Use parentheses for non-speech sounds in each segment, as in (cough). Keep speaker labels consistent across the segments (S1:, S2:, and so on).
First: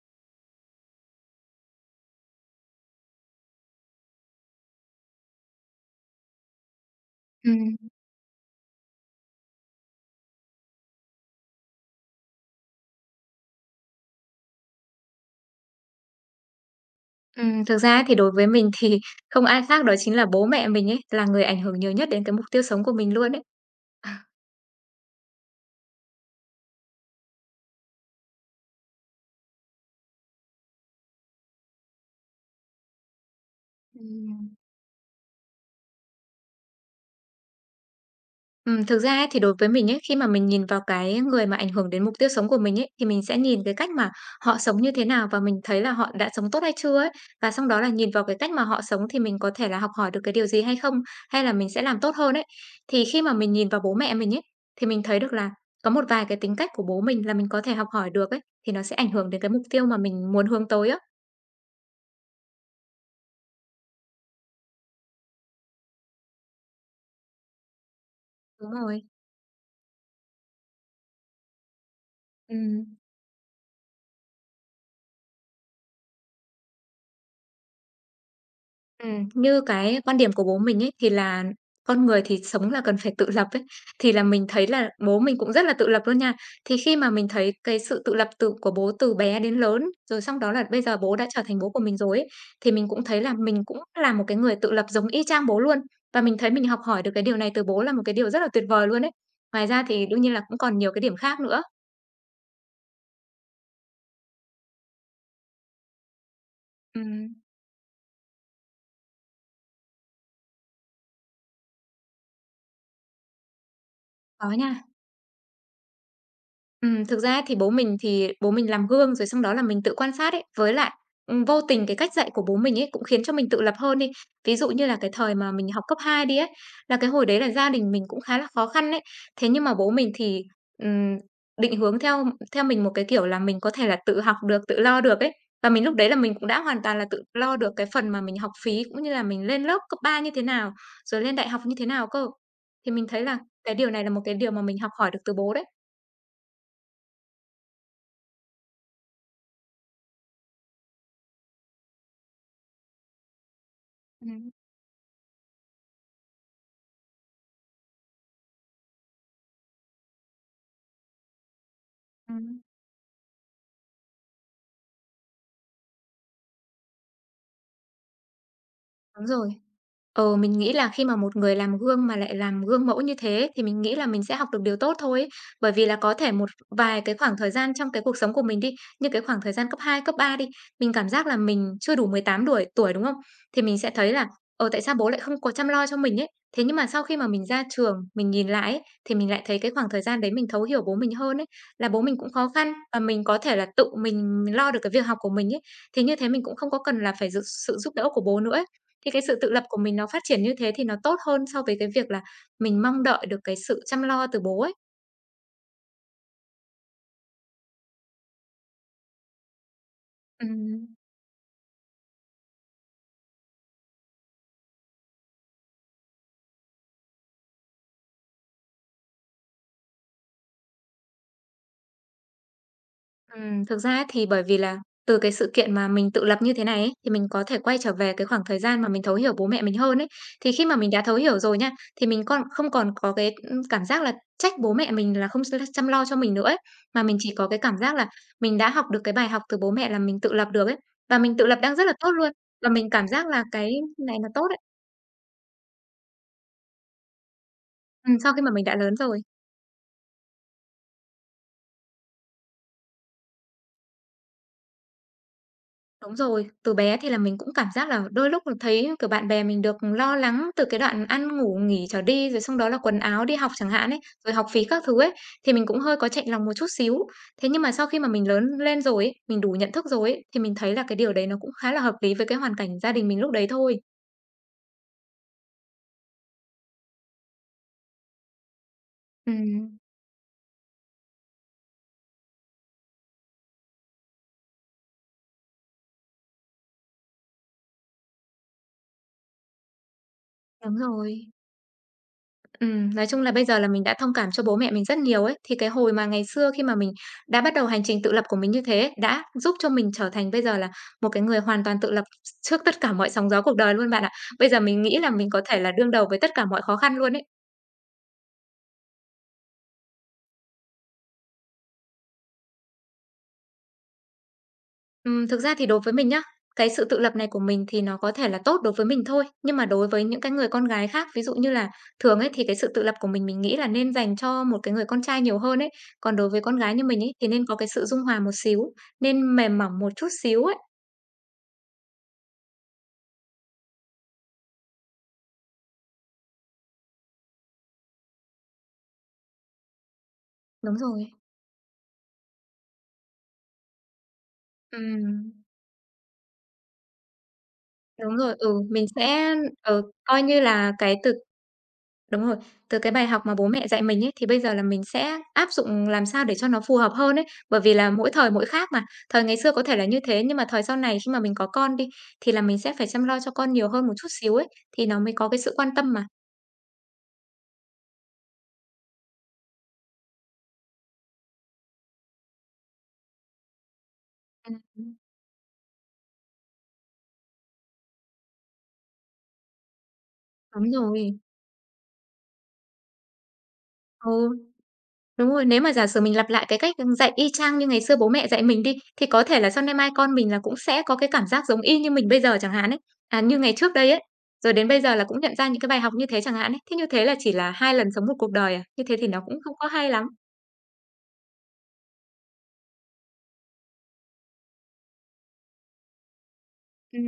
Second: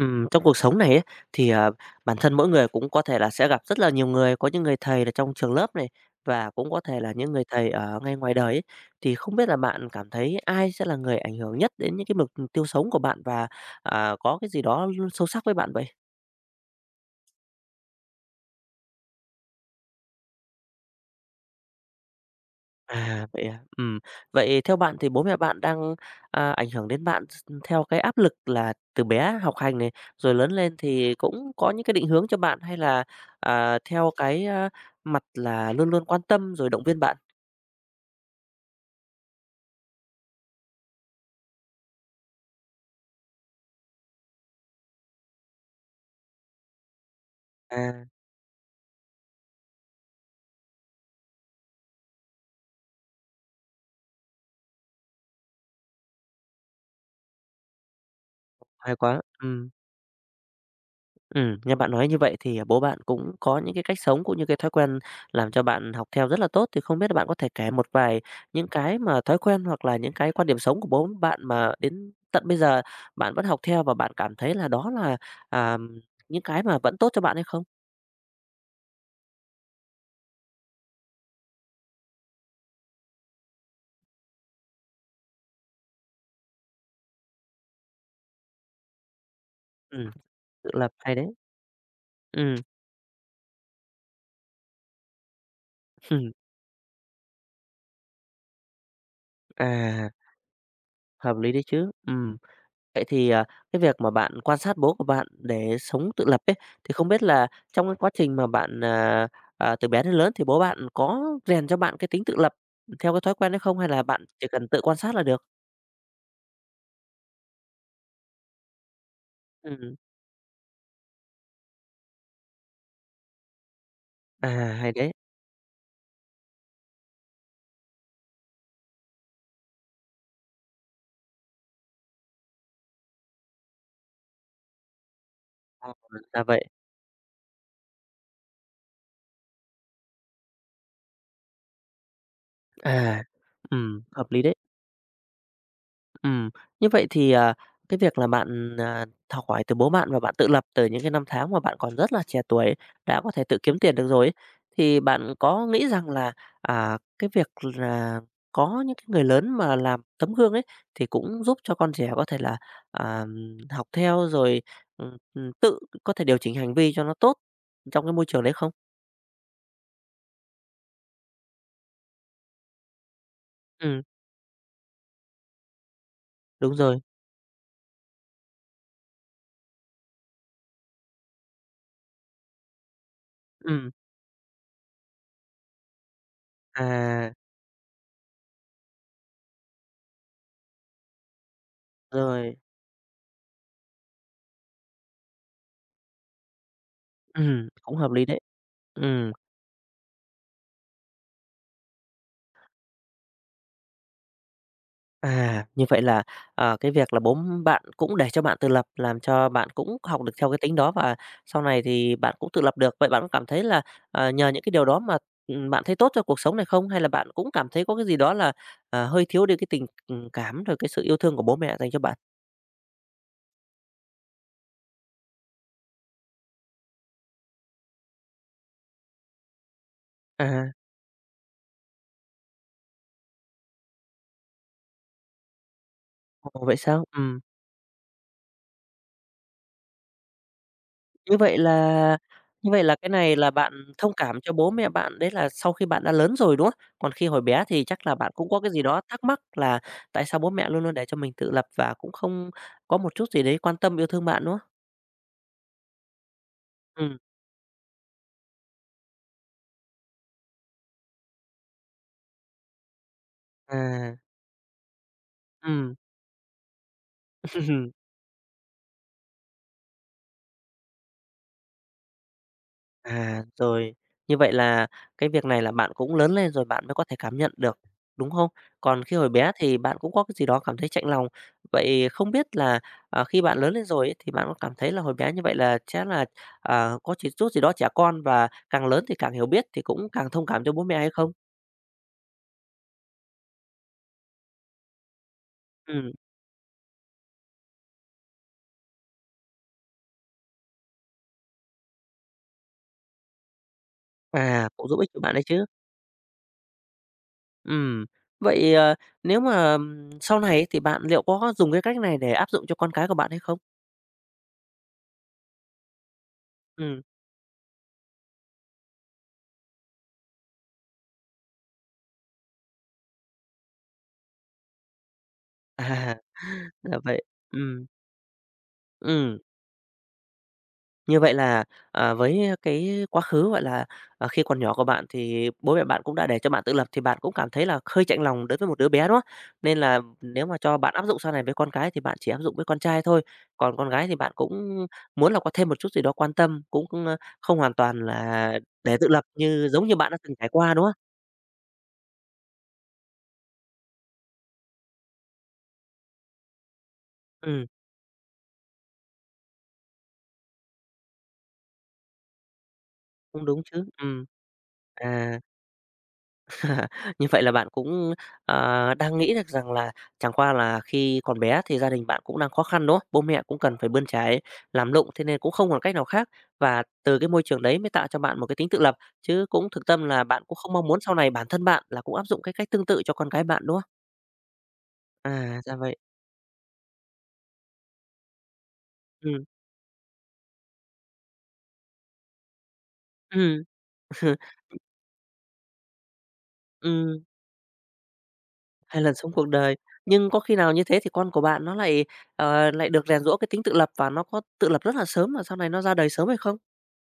S1: Trong cuộc sống này ấy, thì, bản thân mỗi người cũng có thể là sẽ gặp rất là nhiều người, có những người thầy là trong trường lớp này, và cũng có thể là những người thầy
S2: Ừm,
S1: ở ngay ngoài đời ấy. Thì không biết là bạn cảm thấy ai sẽ là người ảnh hưởng nhất đến những cái mục tiêu sống của bạn và, có cái gì đó sâu sắc với bạn vậy?
S2: ừm. Thực ra ấy thì đối với mình thì không ai khác đó chính là bố mẹ mình ấy, là người ảnh hưởng nhiều nhất đến cái mục tiêu sống của mình
S1: À,
S2: luôn
S1: vậy
S2: ấy.
S1: à? Ừm.
S2: À,
S1: Vậy theo bạn thì bố mẹ bạn đang, ảnh hưởng đến bạn s theo cái áp lực là từ bé học hành này, rồi lớn lên thì cũng có những cái định hướng cho bạn hay là, theo cái,
S2: ừm.
S1: mặt là luôn luôn quan tâm rồi động viên bạn?
S2: Thực ra ấy thì đối với mình ấy, khi mà mình nhìn vào cái người mà ảnh hưởng đến mục tiêu sống của mình ấy, thì mình sẽ nhìn cái cách mà họ sống như thế nào và mình thấy là họ đã sống tốt hay chưa ấy. Và sau đó là
S1: À,
S2: nhìn vào cái cách mà họ sống thì mình có thể là học hỏi được cái điều gì hay không, hay là mình sẽ làm tốt hơn ấy. Thì khi mà mình nhìn vào bố mẹ mình ấy, thì mình thấy được là có một vài cái tính cách của bố mình là mình có thể học hỏi được ấy, thì nó
S1: hay
S2: sẽ ảnh
S1: quá,
S2: hưởng đến cái mục
S1: ừm.
S2: tiêu mà mình muốn hướng tới á.
S1: Ừ, nghe bạn nói như vậy thì, bố bạn cũng có những cái cách sống cũng như cái thói quen làm cho bạn học theo rất là tốt, thì không biết là bạn có thể kể một vài những
S2: Đúng
S1: cái
S2: rồi.
S1: mà thói quen hoặc là những cái quan điểm sống của bố bạn mà đến tận bây giờ
S2: Ừm.
S1: bạn vẫn học theo và bạn cảm thấy là đó là, à, những cái mà vẫn tốt cho bạn hay không?
S2: Như cái quan điểm của bố mình ấy, thì là con người thì sống là cần phải tự lập ấy, thì là mình thấy là bố mình cũng rất là tự lập luôn nha. Thì khi mà mình thấy cái sự tự lập của bố từ bé đến lớn,
S1: Ừ,
S2: rồi xong đó là
S1: tự
S2: bây
S1: lập
S2: giờ
S1: hay
S2: bố
S1: đấy.
S2: đã trở thành bố của mình rồi ấy,
S1: Ừ,
S2: thì mình cũng thấy là mình cũng là một cái người tự lập giống y chang bố luôn. Và mình
S1: (laughs)
S2: thấy mình học hỏi được cái điều này từ bố là một cái điều rất là tuyệt vời luôn ấy. Ngoài ra thì
S1: à,
S2: đương nhiên là cũng còn nhiều cái điểm
S1: hợp
S2: khác
S1: lý đấy
S2: nữa.
S1: chứ. Ừ. Vậy thì, cái việc mà bạn quan sát bố của bạn để sống tự lập ấy, thì không biết
S2: Ừm.
S1: là trong cái quá trình mà bạn, từ bé đến lớn thì bố bạn có rèn cho bạn cái tính tự lập theo cái thói quen đấy không? Hay là bạn chỉ
S2: Có
S1: cần tự
S2: nha.
S1: quan sát là được?
S2: Thực ra thì bố mình làm gương rồi xong đó là mình tự
S1: Ừm,
S2: quan sát ấy, với lại, vô tình cái cách dạy của bố mình ấy cũng khiến cho mình tự lập hơn đi.
S1: à,
S2: Ví dụ như
S1: hay
S2: là
S1: đấy,
S2: cái thời mà mình học cấp 2 đi ấy, là cái hồi đấy là gia đình mình cũng khá là khó khăn ấy. Thế nhưng mà bố mình thì, ừm, định hướng theo theo mình một cái kiểu là mình có thể là tự học được, tự lo được ấy. Và mình
S1: à,
S2: lúc đấy là mình
S1: ra
S2: cũng đã
S1: vậy.
S2: hoàn toàn là tự lo được cái phần mà mình học phí cũng như là mình lên lớp cấp 3 như thế nào, rồi lên đại học như thế nào cơ. Thì mình
S1: À,
S2: thấy là cái điều này là một
S1: hợp
S2: cái
S1: lý
S2: điều
S1: đấy.
S2: mà mình học hỏi được từ bố đấy.
S1: Ừm, Như vậy thì, cái việc là bạn, học hỏi từ bố bạn và bạn tự lập từ những cái năm tháng mà bạn còn rất là trẻ tuổi, đã có thể tự kiếm tiền được rồi ấy,
S2: Ừm.
S1: thì bạn có nghĩ rằng là, cái việc là có những cái người lớn mà làm tấm gương ấy, thì cũng giúp cho con trẻ có thể
S2: Ừm,
S1: là, à, học theo rồi, tự có thể điều chỉnh hành vi cho nó tốt trong cái môi trường đấy không?
S2: đúng rồi. Mình nghĩ là khi mà một người làm gương mà lại làm gương mẫu như thế thì mình nghĩ
S1: Ừm,
S2: là mình sẽ học được điều tốt thôi ấy. Bởi vì là có thể một
S1: đúng rồi,
S2: vài cái khoảng thời gian trong cái cuộc sống của mình đi, như cái khoảng thời gian cấp 2 cấp 3 đi, mình cảm giác là mình chưa đủ 18 tuổi, đúng không? Thì mình
S1: ừm,
S2: sẽ thấy là, tại sao bố lại không có chăm lo cho mình ấy? Thế nhưng mà sau khi mà
S1: à,
S2: mình ra trường, mình nhìn lại ấy, thì mình lại thấy cái khoảng thời gian đấy mình thấu hiểu bố mình hơn ấy, là bố mình cũng khó
S1: rồi,
S2: khăn và mình có thể là tự mình lo được cái việc học của mình ấy. Thì như thế mình cũng không có cần là phải sự giúp
S1: cũng
S2: đỡ
S1: hợp
S2: của
S1: lý đấy,
S2: bố nữa ấy. Thì cái
S1: ừm.
S2: sự tự lập của mình nó phát triển như thế thì nó tốt hơn so với cái việc là mình mong đợi được cái sự chăm lo từ bố ấy.
S1: À, như vậy là, cái việc là bố bạn cũng để cho bạn tự lập, làm cho bạn cũng học được theo cái tính
S2: Ừm.
S1: đó và sau này thì bạn cũng tự lập được. Vậy bạn có cảm thấy là, nhờ những cái điều đó mà, bạn thấy tốt cho cuộc sống này không? Hay là bạn cũng cảm thấy có cái gì đó là, hơi thiếu đi cái tình, cảm rồi cái sự yêu thương của bố mẹ dành cho bạn?
S2: Thực ra ấy thì bởi vì là từ cái sự kiện mà mình tự lập như thế này ấy, thì mình có thể quay trở về cái khoảng thời gian mà mình thấu hiểu bố mẹ mình hơn ấy. Thì khi
S1: À,
S2: mà mình đã thấu hiểu rồi nha, thì mình con không còn có cái, cảm giác là trách bố mẹ mình là không chăm lo cho mình nữa ấy,
S1: ồ, vậy
S2: mà
S1: sao?
S2: mình chỉ
S1: Ừm.
S2: có cái cảm giác là mình đã học được cái bài học từ bố mẹ là mình tự lập được ấy. Và
S1: Như
S2: mình tự
S1: vậy
S2: lập đang rất là tốt
S1: là
S2: luôn, và
S1: như vậy
S2: mình
S1: là cái
S2: cảm giác
S1: này
S2: là
S1: là
S2: cái
S1: bạn thông
S2: này là
S1: cảm
S2: tốt
S1: cho
S2: ấy,
S1: bố mẹ bạn, đấy là sau khi bạn đã lớn rồi, đúng không? Còn khi hồi bé thì chắc là bạn
S2: sau khi
S1: cũng
S2: mà
S1: có
S2: mình
S1: cái
S2: đã
S1: gì
S2: lớn
S1: đó
S2: rồi.
S1: thắc mắc là tại sao bố mẹ luôn luôn để cho mình tự lập và cũng không có một chút gì đấy quan tâm, yêu thương bạn, đúng không?
S2: Đúng rồi, từ bé thì
S1: Ừ,
S2: là mình cũng cảm giác là đôi lúc là thấy, kiểu, bạn bè mình được lo lắng từ cái đoạn ăn ngủ nghỉ trở đi, rồi xong đó là quần áo đi học chẳng hạn ấy,
S1: à,
S2: rồi học phí các thứ ấy, thì mình cũng
S1: ừm.
S2: hơi có chạnh lòng một chút xíu. Thế nhưng mà sau
S1: (laughs)
S2: khi mà mình lớn lên rồi ấy, mình đủ nhận thức rồi ấy, thì mình thấy là cái điều đấy nó cũng khá là hợp lý với cái hoàn cảnh gia đình mình lúc
S1: À,
S2: đấy thôi.
S1: rồi, như vậy là cái việc này là bạn cũng lớn lên rồi bạn mới có thể cảm nhận được, đúng không? Còn khi hồi bé thì
S2: Ừm,
S1: bạn cũng có cái gì đó cảm thấy chạnh lòng. Vậy không biết là, khi bạn lớn lên rồi ấy, thì bạn có cảm thấy là hồi bé như vậy là sẽ là, có chỉ chút gì đó trẻ con và càng lớn thì càng hiểu biết thì cũng càng thông cảm cho
S2: đúng
S1: bố mẹ hay
S2: rồi.
S1: không?
S2: Nói chung là bây giờ là mình đã thông cảm cho bố mẹ mình rất nhiều ấy. Thì cái hồi mà
S1: Ừm,
S2: ngày xưa khi mà mình đã bắt đầu hành trình tự lập của mình như thế ấy, đã giúp cho mình trở thành bây giờ là một cái người hoàn toàn tự lập trước tất cả mọi sóng gió cuộc đời luôn bạn ạ. Bây giờ mình
S1: cũng giúp
S2: nghĩ
S1: ích
S2: là
S1: cho
S2: mình
S1: bạn
S2: có
S1: đấy
S2: thể
S1: chứ.
S2: là đương đầu với tất cả mọi khó khăn luôn ấy.
S1: Ừm, Vậy, nếu mà, sau này ấy thì bạn liệu có dùng cái cách này để áp dụng cho con cái của bạn hay không?
S2: Thực ra thì đối với mình nhá, cái sự tự
S1: Ừm,
S2: lập này của mình thì nó có thể là tốt đối với mình thôi, nhưng mà đối với những cái người con gái khác, ví dụ như là thường ấy thì cái sự tự lập của mình nghĩ là nên dành cho một cái người con trai nhiều hơn ấy.
S1: à,
S2: Còn đối với con
S1: (laughs)
S2: gái như
S1: là
S2: mình ấy
S1: vậy.
S2: thì nên có cái sự
S1: Ừm.
S2: dung hòa một xíu, nên
S1: Ừ,
S2: mềm mỏng một chút xíu ấy.
S1: như vậy là, với cái quá khứ, gọi là, khi còn nhỏ của bạn thì bố mẹ bạn cũng đã để cho bạn tự lập thì bạn cũng cảm thấy là hơi chạnh lòng đối với một đứa bé, đúng không? Nên là nếu mà cho
S2: Đúng
S1: bạn áp
S2: rồi.
S1: dụng sau này với con cái thì bạn chỉ áp dụng với con trai thôi, còn con gái thì bạn cũng muốn
S2: Ừm,
S1: là có thêm một chút gì đó quan tâm, cũng, không hoàn toàn
S2: đúng rồi,
S1: là
S2: ừ, mình
S1: để tự lập
S2: sẽ,
S1: như giống như bạn đã
S2: coi
S1: từng
S2: như
S1: trải
S2: là
S1: qua, đúng không?
S2: cái từ. Đúng rồi, từ cái bài học mà bố mẹ dạy mình ấy, thì bây giờ là mình sẽ áp dụng làm sao để cho nó phù hợp hơn ấy, bởi
S1: Ừm,
S2: vì là mỗi thời mỗi khác mà. Thời ngày xưa có thể là như thế, nhưng mà thời sau này khi mà mình có con đi, thì là mình sẽ phải chăm lo cho
S1: cũng
S2: con
S1: đúng
S2: nhiều
S1: chứ
S2: hơn một chút xíu ấy, thì nó mới có cái
S1: à.
S2: sự quan tâm mà.
S1: Như vậy là bạn cũng, đang nghĩ được rằng là chẳng qua là khi còn bé thì gia đình bạn cũng đang khó khăn, đúng không? Bố mẹ cũng cần phải bươn chải,
S2: Ừm,
S1: làm lụng, thế nên cũng không còn cách nào khác và từ cái môi trường đấy mới tạo cho bạn một cái tính tự lập, chứ cũng thực tâm là bạn cũng
S2: Đúng
S1: không mong muốn sau
S2: rồi.
S1: này bản thân bạn là cũng áp dụng cái cách tương tự cho con cái bạn, đúng không?
S2: Ừ. Đúng rồi,
S1: À,
S2: nếu mà
S1: ra
S2: giả
S1: vậy.
S2: sử mình lặp lại cái cách, dạy y chang như ngày xưa bố mẹ dạy mình đi, thì có thể
S1: Ừm,
S2: là sau nay mai con mình là cũng sẽ có cái cảm giác giống y như mình bây giờ chẳng hạn ấy, à, như ngày
S1: ừm,
S2: trước đây ấy, rồi đến bây giờ là cũng nhận ra những cái bài học như thế chẳng hạn ấy. Thế như thế là
S1: ừm,
S2: chỉ
S1: (laughs)
S2: là 2 lần sống một cuộc đời à, như thế
S1: hai
S2: thì
S1: lần
S2: nó
S1: sống
S2: cũng
S1: cuộc
S2: không có
S1: đời.
S2: hay lắm.
S1: Nhưng có khi nào như thế thì con của bạn nó lại được rèn giũa cái tính tự lập và nó có tự lập rất là sớm mà sau này nó ra đời sớm hay không?
S2: Ừm,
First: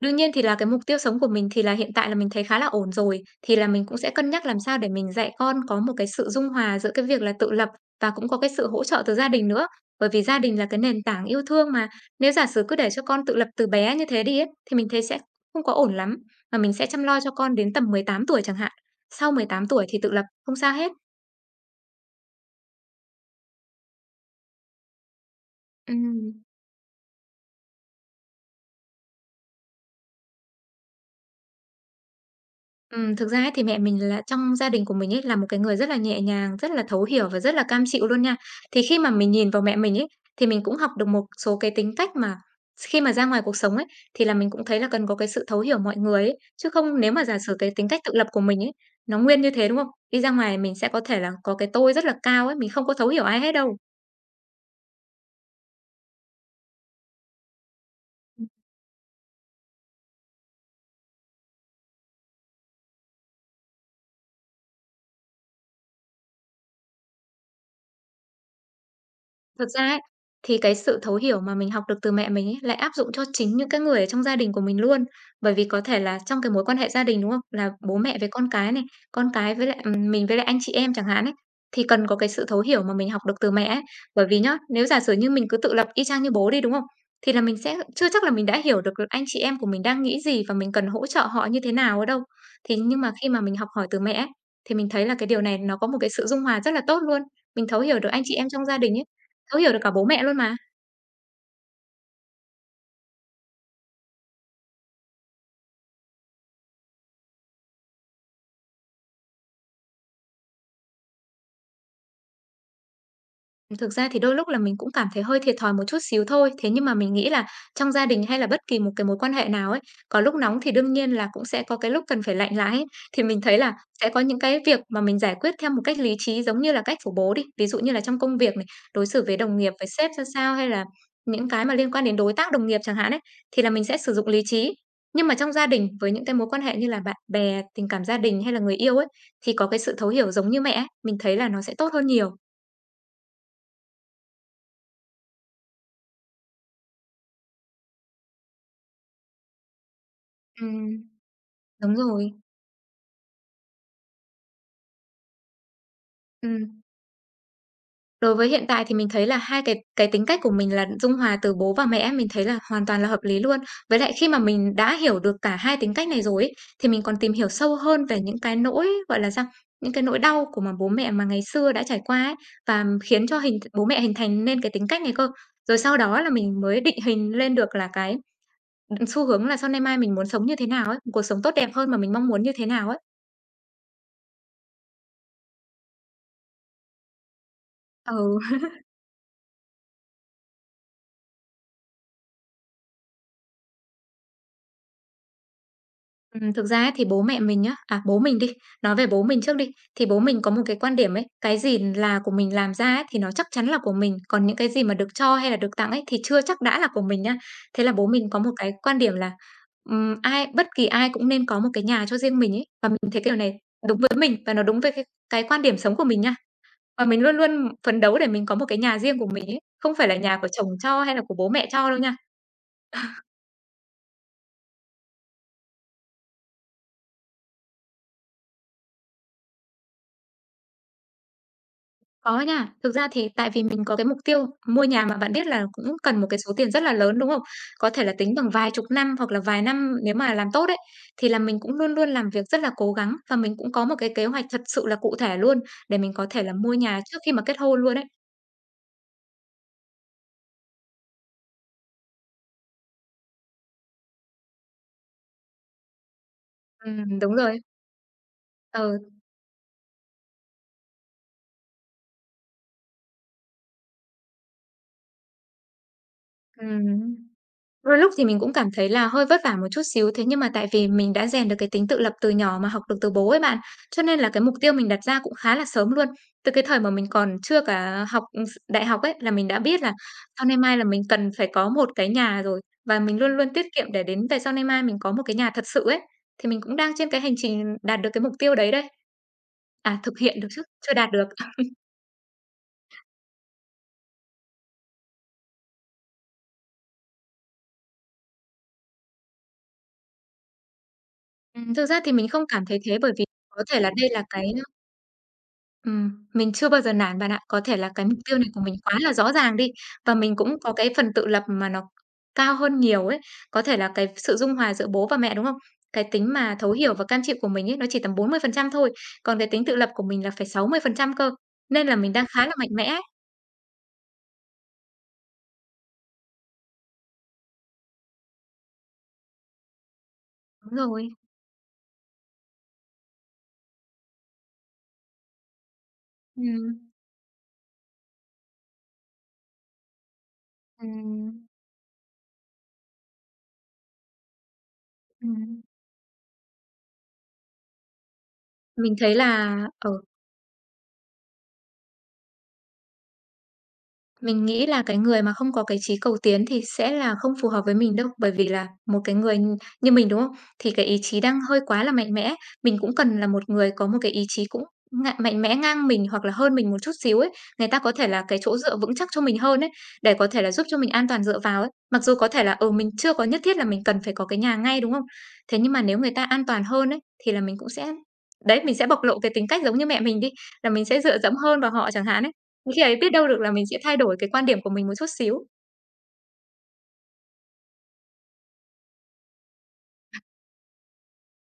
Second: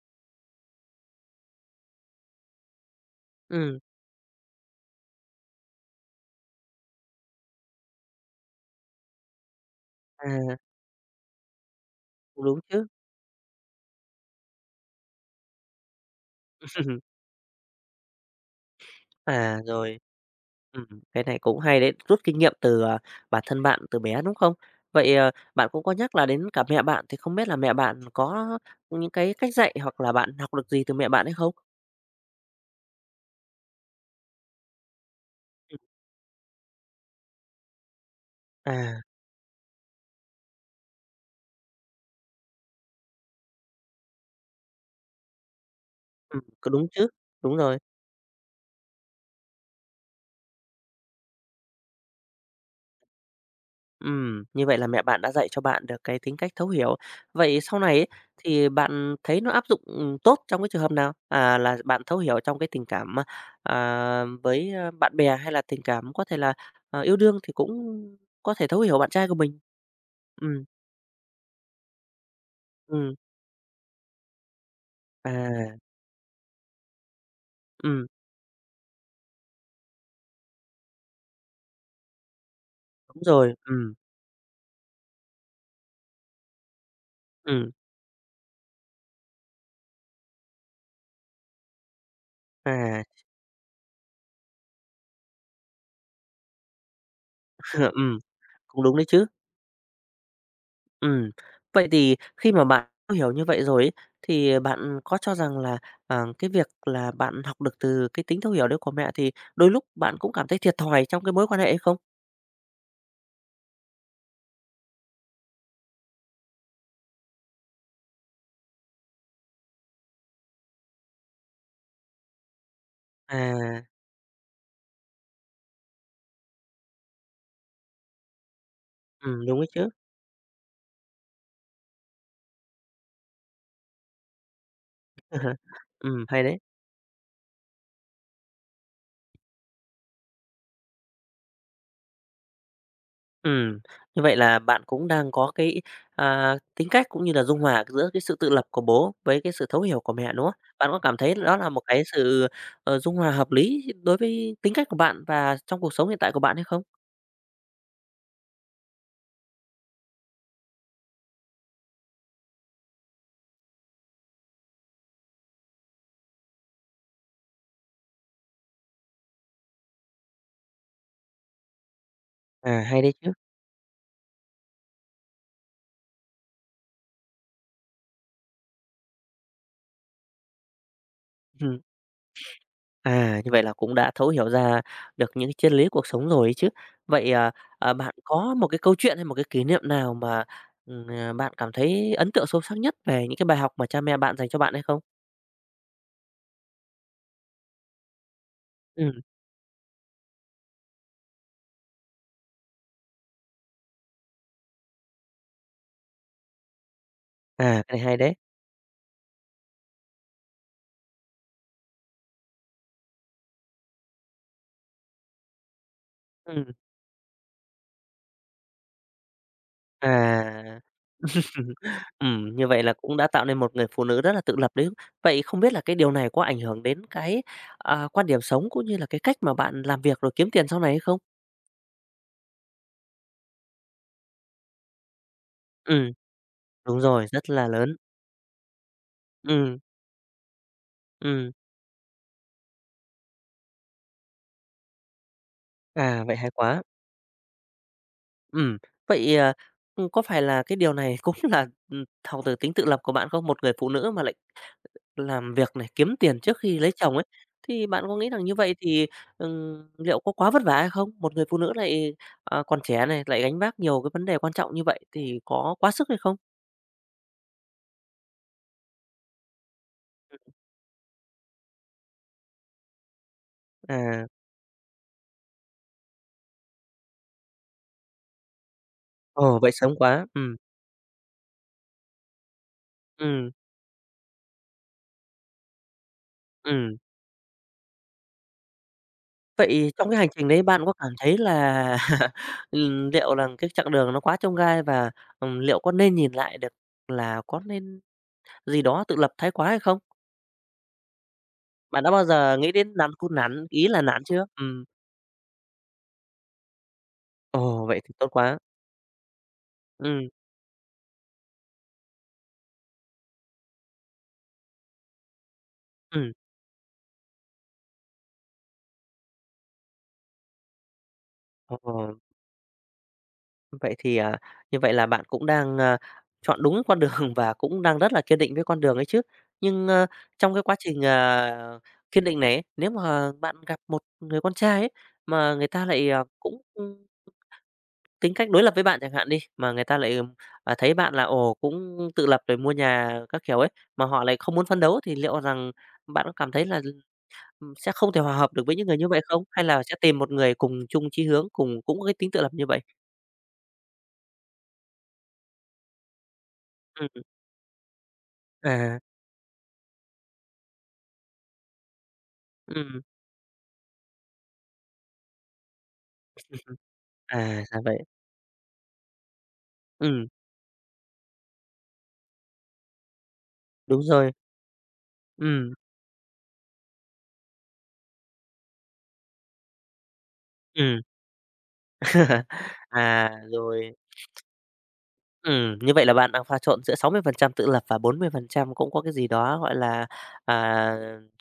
S2: Đương nhiên thì là cái mục tiêu sống của mình thì là hiện tại là mình thấy khá là ổn rồi, thì là
S1: Ừm,
S2: mình cũng sẽ cân nhắc làm sao để mình dạy con có một cái sự dung hòa giữa cái việc là tự lập và cũng có cái sự hỗ trợ từ gia đình nữa. Bởi vì gia
S1: à,
S2: đình là cái nền tảng yêu thương mà, nếu
S1: cũng
S2: giả
S1: đúng
S2: sử cứ
S1: chứ.
S2: để cho con tự lập từ bé như thế đi ấy, thì mình thấy sẽ không có ổn lắm, mà mình sẽ chăm
S1: (laughs)
S2: lo cho con đến tầm 18 tuổi chẳng hạn, sau mười
S1: À,
S2: tám tuổi
S1: rồi,
S2: thì tự lập, không sao
S1: ừm,
S2: hết.
S1: cái này cũng hay đấy, rút kinh nghiệm từ, bản thân bạn từ bé, đúng không? Vậy, bạn cũng có nhắc là
S2: Ừm.
S1: đến cả mẹ bạn, thì không biết là mẹ bạn có những cái cách dạy hoặc là bạn học được gì từ mẹ bạn hay không?
S2: Thực ra ấy thì mẹ mình là trong gia đình của mình ấy là một cái người rất là nhẹ nhàng, rất là thấu hiểu và rất là cam chịu luôn nha. Thì khi
S1: À,
S2: mà mình nhìn vào mẹ mình ấy, thì mình cũng học được một số cái tính cách mà khi mà ra ngoài cuộc sống ấy, thì là mình cũng thấy là cần có cái sự thấu hiểu mọi người ấy. Chứ
S1: đúng
S2: không
S1: chứ,
S2: nếu mà giả
S1: đúng
S2: sử cái
S1: rồi.
S2: tính cách tự lập của mình ấy, nó nguyên như thế, đúng không? Đi ra ngoài mình sẽ có thể là có cái tôi rất là cao ấy, mình không có thấu hiểu ai hết đâu.
S1: Như vậy là mẹ bạn đã dạy cho bạn được cái tính cách thấu hiểu. Vậy sau này ấy, thì bạn thấy nó áp dụng, tốt trong cái trường hợp nào? À, là bạn thấu hiểu trong cái tình cảm, với, bạn bè hay là tình cảm có thể là, yêu đương thì cũng có thể thấu hiểu bạn trai của mình?
S2: Thật ra ấy, thì
S1: Ừm,
S2: cái sự thấu hiểu mà mình học được từ mẹ mình ấy, lại áp dụng
S1: ừm,
S2: cho chính những cái người ở trong gia đình của mình luôn. Bởi vì
S1: à,
S2: có thể là trong cái mối quan hệ gia đình, đúng không? Là bố
S1: ừm,
S2: mẹ với con cái này, con cái với lại mình với lại anh chị em chẳng hạn ấy, thì cần có cái sự thấu hiểu mà mình
S1: đúng
S2: học được từ
S1: rồi,
S2: mẹ ấy. Bởi vì nhá, nếu giả sử như mình cứ tự lập y chang như bố đi, đúng không? Thì là mình
S1: ừm,
S2: sẽ chưa chắc là mình đã hiểu được anh chị em của mình đang nghĩ gì và mình cần hỗ trợ họ như thế nào ở đâu. Thì nhưng
S1: à,
S2: mà khi mà mình học hỏi từ mẹ ấy, thì mình thấy là cái điều này nó có một cái sự dung hòa rất là tốt luôn. Mình thấu
S1: (laughs)
S2: hiểu được
S1: ừm,
S2: anh chị em trong gia
S1: cũng
S2: đình
S1: đúng
S2: ấy.
S1: đấy chứ.
S2: Thấu hiểu được cả bố mẹ luôn mà.
S1: Ừm, Vậy thì khi mà bạn hiểu như vậy rồi ấy, thì bạn có cho rằng là, cái việc là bạn học được từ cái tính thấu hiểu đấy của mẹ thì đôi lúc bạn cũng cảm thấy thiệt thòi trong cái mối quan hệ hay không?
S2: Thực ra thì đôi lúc là mình cũng cảm thấy hơi thiệt thòi một chút xíu thôi. Thế nhưng mà mình nghĩ là trong gia đình hay là bất kỳ một cái mối quan hệ nào ấy, có lúc nóng thì đương nhiên là cũng sẽ có cái lúc cần phải lạnh lại ấy. Thì mình thấy là
S1: À,
S2: sẽ có những cái việc mà mình giải quyết theo một cách lý trí giống như là cách của bố đi. Ví dụ như là trong công việc này, đối xử với đồng
S1: đúng đấy
S2: nghiệp,
S1: chứ.
S2: với sếp ra sao hay là những cái mà liên quan đến đối tác đồng nghiệp chẳng hạn ấy, thì là mình sẽ sử dụng lý trí. Nhưng mà trong gia
S1: (laughs)
S2: đình với những cái
S1: Hay
S2: mối
S1: đấy.
S2: quan hệ như là bạn bè, tình cảm gia đình hay là người yêu ấy, thì có cái sự thấu hiểu giống như mẹ ấy, mình thấy là nó sẽ tốt hơn nhiều.
S1: Ừm, Như vậy là bạn cũng đang có cái, tính cách cũng như là dung hòa giữa cái sự tự lập của bố với cái sự thấu hiểu của mẹ, đúng không? Bạn có
S2: Ừm.
S1: cảm thấy đó là một
S2: Đúng
S1: cái
S2: rồi.
S1: sự, dung hòa hợp lý đối với tính cách của bạn và trong cuộc sống hiện tại của bạn hay
S2: Ừm.
S1: không?
S2: Đối với hiện tại thì mình thấy là hai cái tính cách của mình là dung hòa từ bố và mẹ, mình thấy là hoàn toàn là hợp lý luôn. Với lại khi mà mình đã hiểu được cả hai tính cách này rồi ấy, thì mình còn tìm hiểu sâu hơn về những cái nỗi, gọi là sao, những cái nỗi đau của mà bố mẹ mà ngày xưa đã trải qua ấy,
S1: À,
S2: và
S1: hay đấy
S2: khiến
S1: chứ.
S2: cho hình bố mẹ hình thành nên cái tính cách này cơ. Rồi sau đó là mình mới định hình lên được là cái, xu hướng là sau này mai mình muốn sống như thế nào ấy, cuộc sống tốt đẹp hơn
S1: (laughs)
S2: mà mình mong muốn như thế nào ấy.
S1: À, như vậy là cũng đã thấu hiểu ra được những cái triết lý cuộc sống rồi ấy chứ. Vậy, bạn
S2: Ừ.
S1: có một cái câu chuyện hay một cái kỷ niệm nào mà, bạn cảm thấy ấn tượng sâu sắc nhất về những cái bài học mà cha mẹ bạn dành cho bạn hay không?
S2: Thực ra ấy thì bố mẹ mình á à, bố mình đi, nói về
S1: Ừm,
S2: bố mình trước đi, thì bố mình có một cái quan điểm ấy, cái gì là của mình làm ra ấy thì nó chắc chắn là của mình, còn những cái gì mà được cho hay là được tặng ấy thì chưa chắc đã là của mình nhá.
S1: à,
S2: Thế là
S1: cái này
S2: bố
S1: hay
S2: mình
S1: đấy.
S2: có một cái quan điểm là, ai bất kỳ ai cũng nên có một cái nhà cho riêng mình ấy, và mình thấy cái điều này đúng với mình và nó đúng với cái quan điểm sống của mình nha.
S1: Ừm,
S2: Và mình luôn luôn phấn đấu để mình có một cái nhà riêng của mình ấy, không phải là nhà của chồng
S1: à,
S2: cho hay là của bố mẹ cho đâu
S1: (laughs)
S2: nha.
S1: như vậy là cũng đã tạo nên một người phụ nữ rất là tự lập đấy. Vậy không biết là cái điều này có ảnh hưởng đến cái, quan điểm sống cũng như là cái cách mà bạn làm việc rồi kiếm tiền sau này hay không?
S2: Có nha, thực ra thì tại vì mình có cái mục tiêu mua nhà mà bạn biết là cũng
S1: Ừm,
S2: cần một cái số tiền rất là
S1: đúng
S2: lớn,
S1: rồi,
S2: đúng không?
S1: rất là
S2: Có
S1: lớn.
S2: thể là tính bằng vài chục năm hoặc là vài
S1: Ừm,
S2: năm nếu mà làm tốt ấy, thì là
S1: ừm,
S2: mình cũng luôn luôn làm việc rất là cố gắng và mình cũng có một cái kế hoạch thật sự là cụ thể luôn để mình có
S1: vậy
S2: thể
S1: hay
S2: là mua
S1: quá.
S2: nhà trước khi mà kết hôn luôn ấy.
S1: Ừm, Vậy, có phải là cái điều này (laughs) cũng là, học từ tính tự lập của bạn không? Một người phụ nữ mà lại làm việc này, kiếm tiền trước khi lấy chồng ấy,
S2: Đúng rồi.
S1: thì bạn có nghĩ rằng như vậy thì,
S2: Ừ,
S1: liệu có quá vất vả hay không? Một người phụ nữ lại, còn trẻ này, lại gánh vác nhiều cái vấn đề quan trọng như vậy thì có quá sức hay không?
S2: ừm. Đôi lúc thì mình cũng cảm thấy là hơi vất vả một chút xíu, thế nhưng mà tại vì mình đã rèn được cái tính tự lập từ nhỏ mà học được từ bố ấy bạn, cho nên
S1: À,
S2: là cái mục tiêu mình đặt ra cũng khá là sớm luôn. Từ cái thời mà mình còn chưa cả học ừ, s đại học ấy, là mình
S1: ồ,
S2: đã
S1: vậy
S2: biết
S1: sớm
S2: là
S1: quá,
S2: sau nay mai là mình cần phải có một cái nhà rồi, và mình luôn
S1: ừm,
S2: luôn tiết kiệm để đến về sau nay mai mình có một cái nhà thật sự ấy. Thì mình cũng đang
S1: ừm.
S2: trên cái hành trình đạt được cái mục tiêu đấy đây.
S1: Vậy
S2: À,
S1: trong cái
S2: thực
S1: hành
S2: hiện
S1: trình
S2: được
S1: đấy
S2: chứ,
S1: bạn có
S2: chưa
S1: cảm
S2: đạt được.
S1: thấy là, (laughs) liệu rằng cái chặng đường nó quá chông gai và, liệu có nên nhìn lại được là có nên gì đó tự lập thái quá hay không?
S2: Thực ra
S1: Bạn đã
S2: thì
S1: bao
S2: mình không
S1: giờ
S2: cảm
S1: nghĩ
S2: thấy
S1: đến
S2: thế
S1: nắn
S2: bởi vì
S1: cun
S2: có
S1: nắn
S2: thể
S1: ý
S2: là
S1: là
S2: đây là
S1: nản chưa?
S2: cái. Mình chưa bao giờ nản bạn ạ. Có thể
S1: Ồ,
S2: là
S1: vậy
S2: cái
S1: thì
S2: mục
S1: tốt
S2: tiêu này
S1: quá.
S2: của mình quá là rõ ràng đi, và
S1: Ừm,
S2: mình cũng có cái phần tự lập mà nó cao hơn nhiều ấy. Có thể là cái sự dung hòa giữa bố và mẹ, đúng không? Cái
S1: ừm,
S2: tính mà thấu hiểu và cam chịu của mình ấy, nó chỉ tầm 40% thôi, còn cái tính tự lập của mình là phải 60% cơ,
S1: ồ,
S2: nên là mình đang khá là mạnh mẽ ấy.
S1: vậy thì, như vậy là bạn cũng đang, chọn đúng con đường (laughs) và cũng đang rất là kiên định với con đường ấy chứ. Nhưng, trong cái
S2: Đúng
S1: quá trình,
S2: rồi.
S1: kiên định này ấy, nếu mà bạn gặp một người con trai ấy, mà người ta lại, cũng, tính cách đối lập với bạn chẳng hạn đi, mà người ta lại, thấy
S2: Ừm,
S1: bạn là,
S2: ừm,
S1: ồ, cũng tự lập rồi mua nhà các kiểu ấy, mà họ lại không muốn phấn đấu thì liệu
S2: ừm.
S1: rằng bạn có cảm thấy là, sẽ không thể hòa hợp được với những
S2: Mình
S1: người như
S2: thấy
S1: vậy không?
S2: là
S1: Hay là sẽ
S2: ừ.
S1: tìm một người cùng chung chí hướng, cùng cũng có cái tính tự lập như vậy?
S2: Mình nghĩ là cái người mà không có cái chí cầu tiến thì sẽ là
S1: Ừm,
S2: không phù hợp với mình đâu, bởi vì là
S1: à,
S2: một cái người như mình, đúng không? Thì cái ý chí đang hơi quá là mạnh mẽ, mình cũng
S1: ừm,
S2: cần là một người có một cái ý chí cũng mạnh mẽ ngang mình hoặc là hơn mình một chút xíu ấy,
S1: à,
S2: người ta
S1: ra
S2: có
S1: vậy.
S2: thể là cái chỗ dựa vững chắc cho mình hơn ấy, để có
S1: Ừm,
S2: thể là giúp cho mình an toàn dựa vào ấy. Mặc dù có thể là, mình chưa có nhất thiết là mình
S1: đúng
S2: cần phải có
S1: rồi,
S2: cái nhà ngay, đúng không? Thế nhưng
S1: ừm,
S2: mà nếu người ta an toàn hơn ấy, thì là mình cũng sẽ đấy, mình sẽ bộc lộ cái tính cách giống như mẹ mình đi, là mình sẽ
S1: ừm.
S2: dựa dẫm hơn vào họ chẳng hạn ấy. Thì
S1: (laughs)
S2: khi ấy biết đâu
S1: À,
S2: được là mình sẽ
S1: rồi.
S2: thay đổi cái quan điểm của mình một chút xíu,
S1: Ừ, như vậy là bạn đang pha trộn giữa 60% tự lập và 40% cũng có cái gì đó, gọi là, à,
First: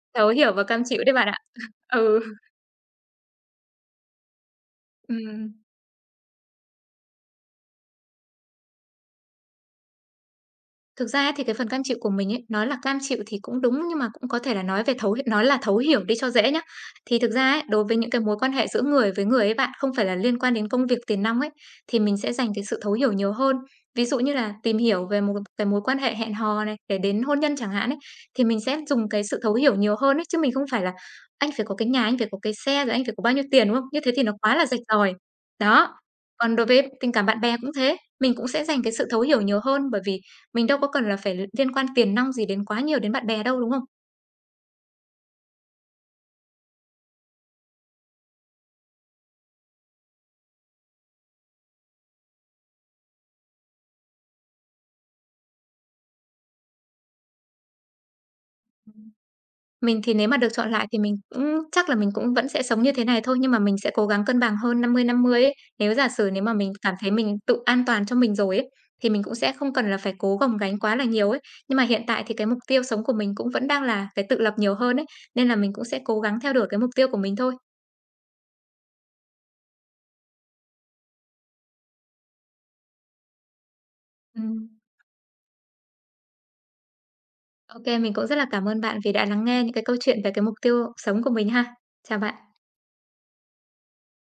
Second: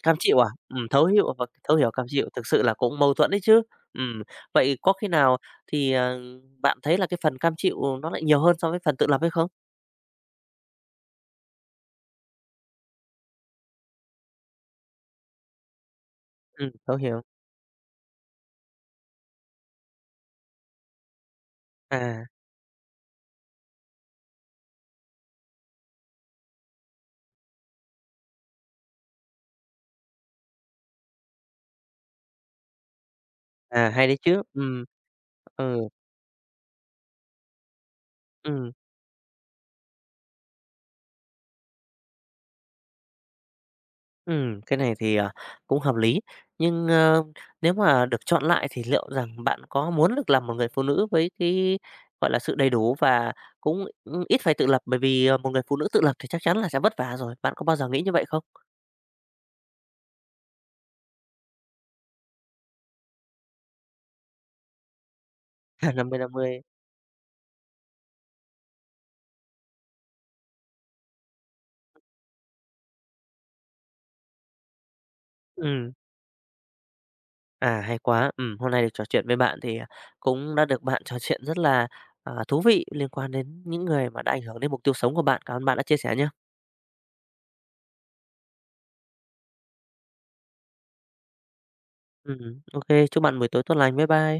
S1: cam
S2: thấu
S1: chịu à?
S2: hiểu và cam chịu
S1: Thấu
S2: đấy bạn
S1: hiểu
S2: ạ.
S1: và thấu hiểu, cam
S2: Ừ,
S1: chịu, thực sự là cũng mâu thuẫn đấy chứ. Ừm, Vậy có khi nào
S2: ừm.
S1: thì, bạn thấy là cái phần cam chịu nó lại nhiều hơn so với phần tự lập hay không?
S2: Thực ra ấy thì cái phần cam chịu của mình ấy, nói là cam chịu thì cũng đúng, nhưng mà cũng có thể là nói về thấu h nói là thấu hiểu đi cho dễ nhá.
S1: Thấu
S2: Thì
S1: hiểu.
S2: thực ra ấy, đối với những cái mối quan hệ giữa người với người ấy bạn, không phải là liên quan đến công việc tiền nong ấy, thì mình
S1: À,
S2: sẽ dành cái sự thấu hiểu nhiều hơn. Ví dụ như là tìm hiểu về một cái mối quan hệ hẹn hò này, để đến hôn nhân chẳng hạn ấy, thì mình sẽ dùng cái sự thấu hiểu nhiều hơn ấy, chứ mình không phải là "Anh phải có cái nhà, anh phải có cái xe, rồi anh phải có bao nhiêu tiền", đúng không?
S1: à,
S2: Như
S1: hay
S2: thế
S1: đấy
S2: thì nó
S1: chứ.
S2: quá là rạch
S1: Ừ,
S2: ròi.
S1: ừ,
S2: Đó, còn đối với tình cảm bạn bè cũng thế, mình cũng sẽ
S1: ừm.
S2: dành cái sự thấu hiểu nhiều hơn, bởi vì mình đâu có cần là phải liên quan tiền nong gì đến quá nhiều đến bạn bè đâu, đúng không?
S1: Cái này thì, cũng hợp lý. Nhưng, nếu mà được chọn lại thì liệu rằng bạn có muốn được làm một người phụ nữ với cái, gọi là, sự đầy đủ và cũng, ít phải tự lập, bởi vì, một người phụ nữ tự lập thì chắc chắn là sẽ vất vả rồi. Bạn có bao giờ nghĩ như vậy không?
S2: Mình thì nếu mà được chọn lại thì mình cũng chắc là mình cũng vẫn sẽ sống như thế này thôi, nhưng mà mình sẽ cố gắng cân bằng hơn 50-50 ấy. Nếu
S1: (laughs) Năm
S2: giả
S1: mươi
S2: sử
S1: năm
S2: nếu mà
S1: mươi.
S2: mình cảm thấy mình tự an toàn cho mình rồi ấy, thì mình cũng sẽ không cần là phải cố gồng gánh quá là nhiều ấy. Nhưng mà hiện tại thì cái mục tiêu sống của mình cũng vẫn đang là cái tự lập nhiều hơn ấy, nên là mình cũng
S1: ừm,
S2: sẽ cố gắng theo đuổi cái mục tiêu của mình thôi.
S1: hay quá. Hôm nay được trò chuyện với bạn thì, cũng đã được bạn trò chuyện rất là, thú vị liên quan đến những người mà đã ảnh
S2: Ừm,
S1: hưởng đến mục tiêu sống của bạn. Cảm ơn bạn đã chia sẻ nhá.
S2: ô mình cũng rất là cảm ơn bạn vì đã lắng nghe những cái câu chuyện về cái mục tiêu sống của mình ha. Chào bạn.
S1: Ok. Chúc bạn buổi tối tốt lành. Bye bye.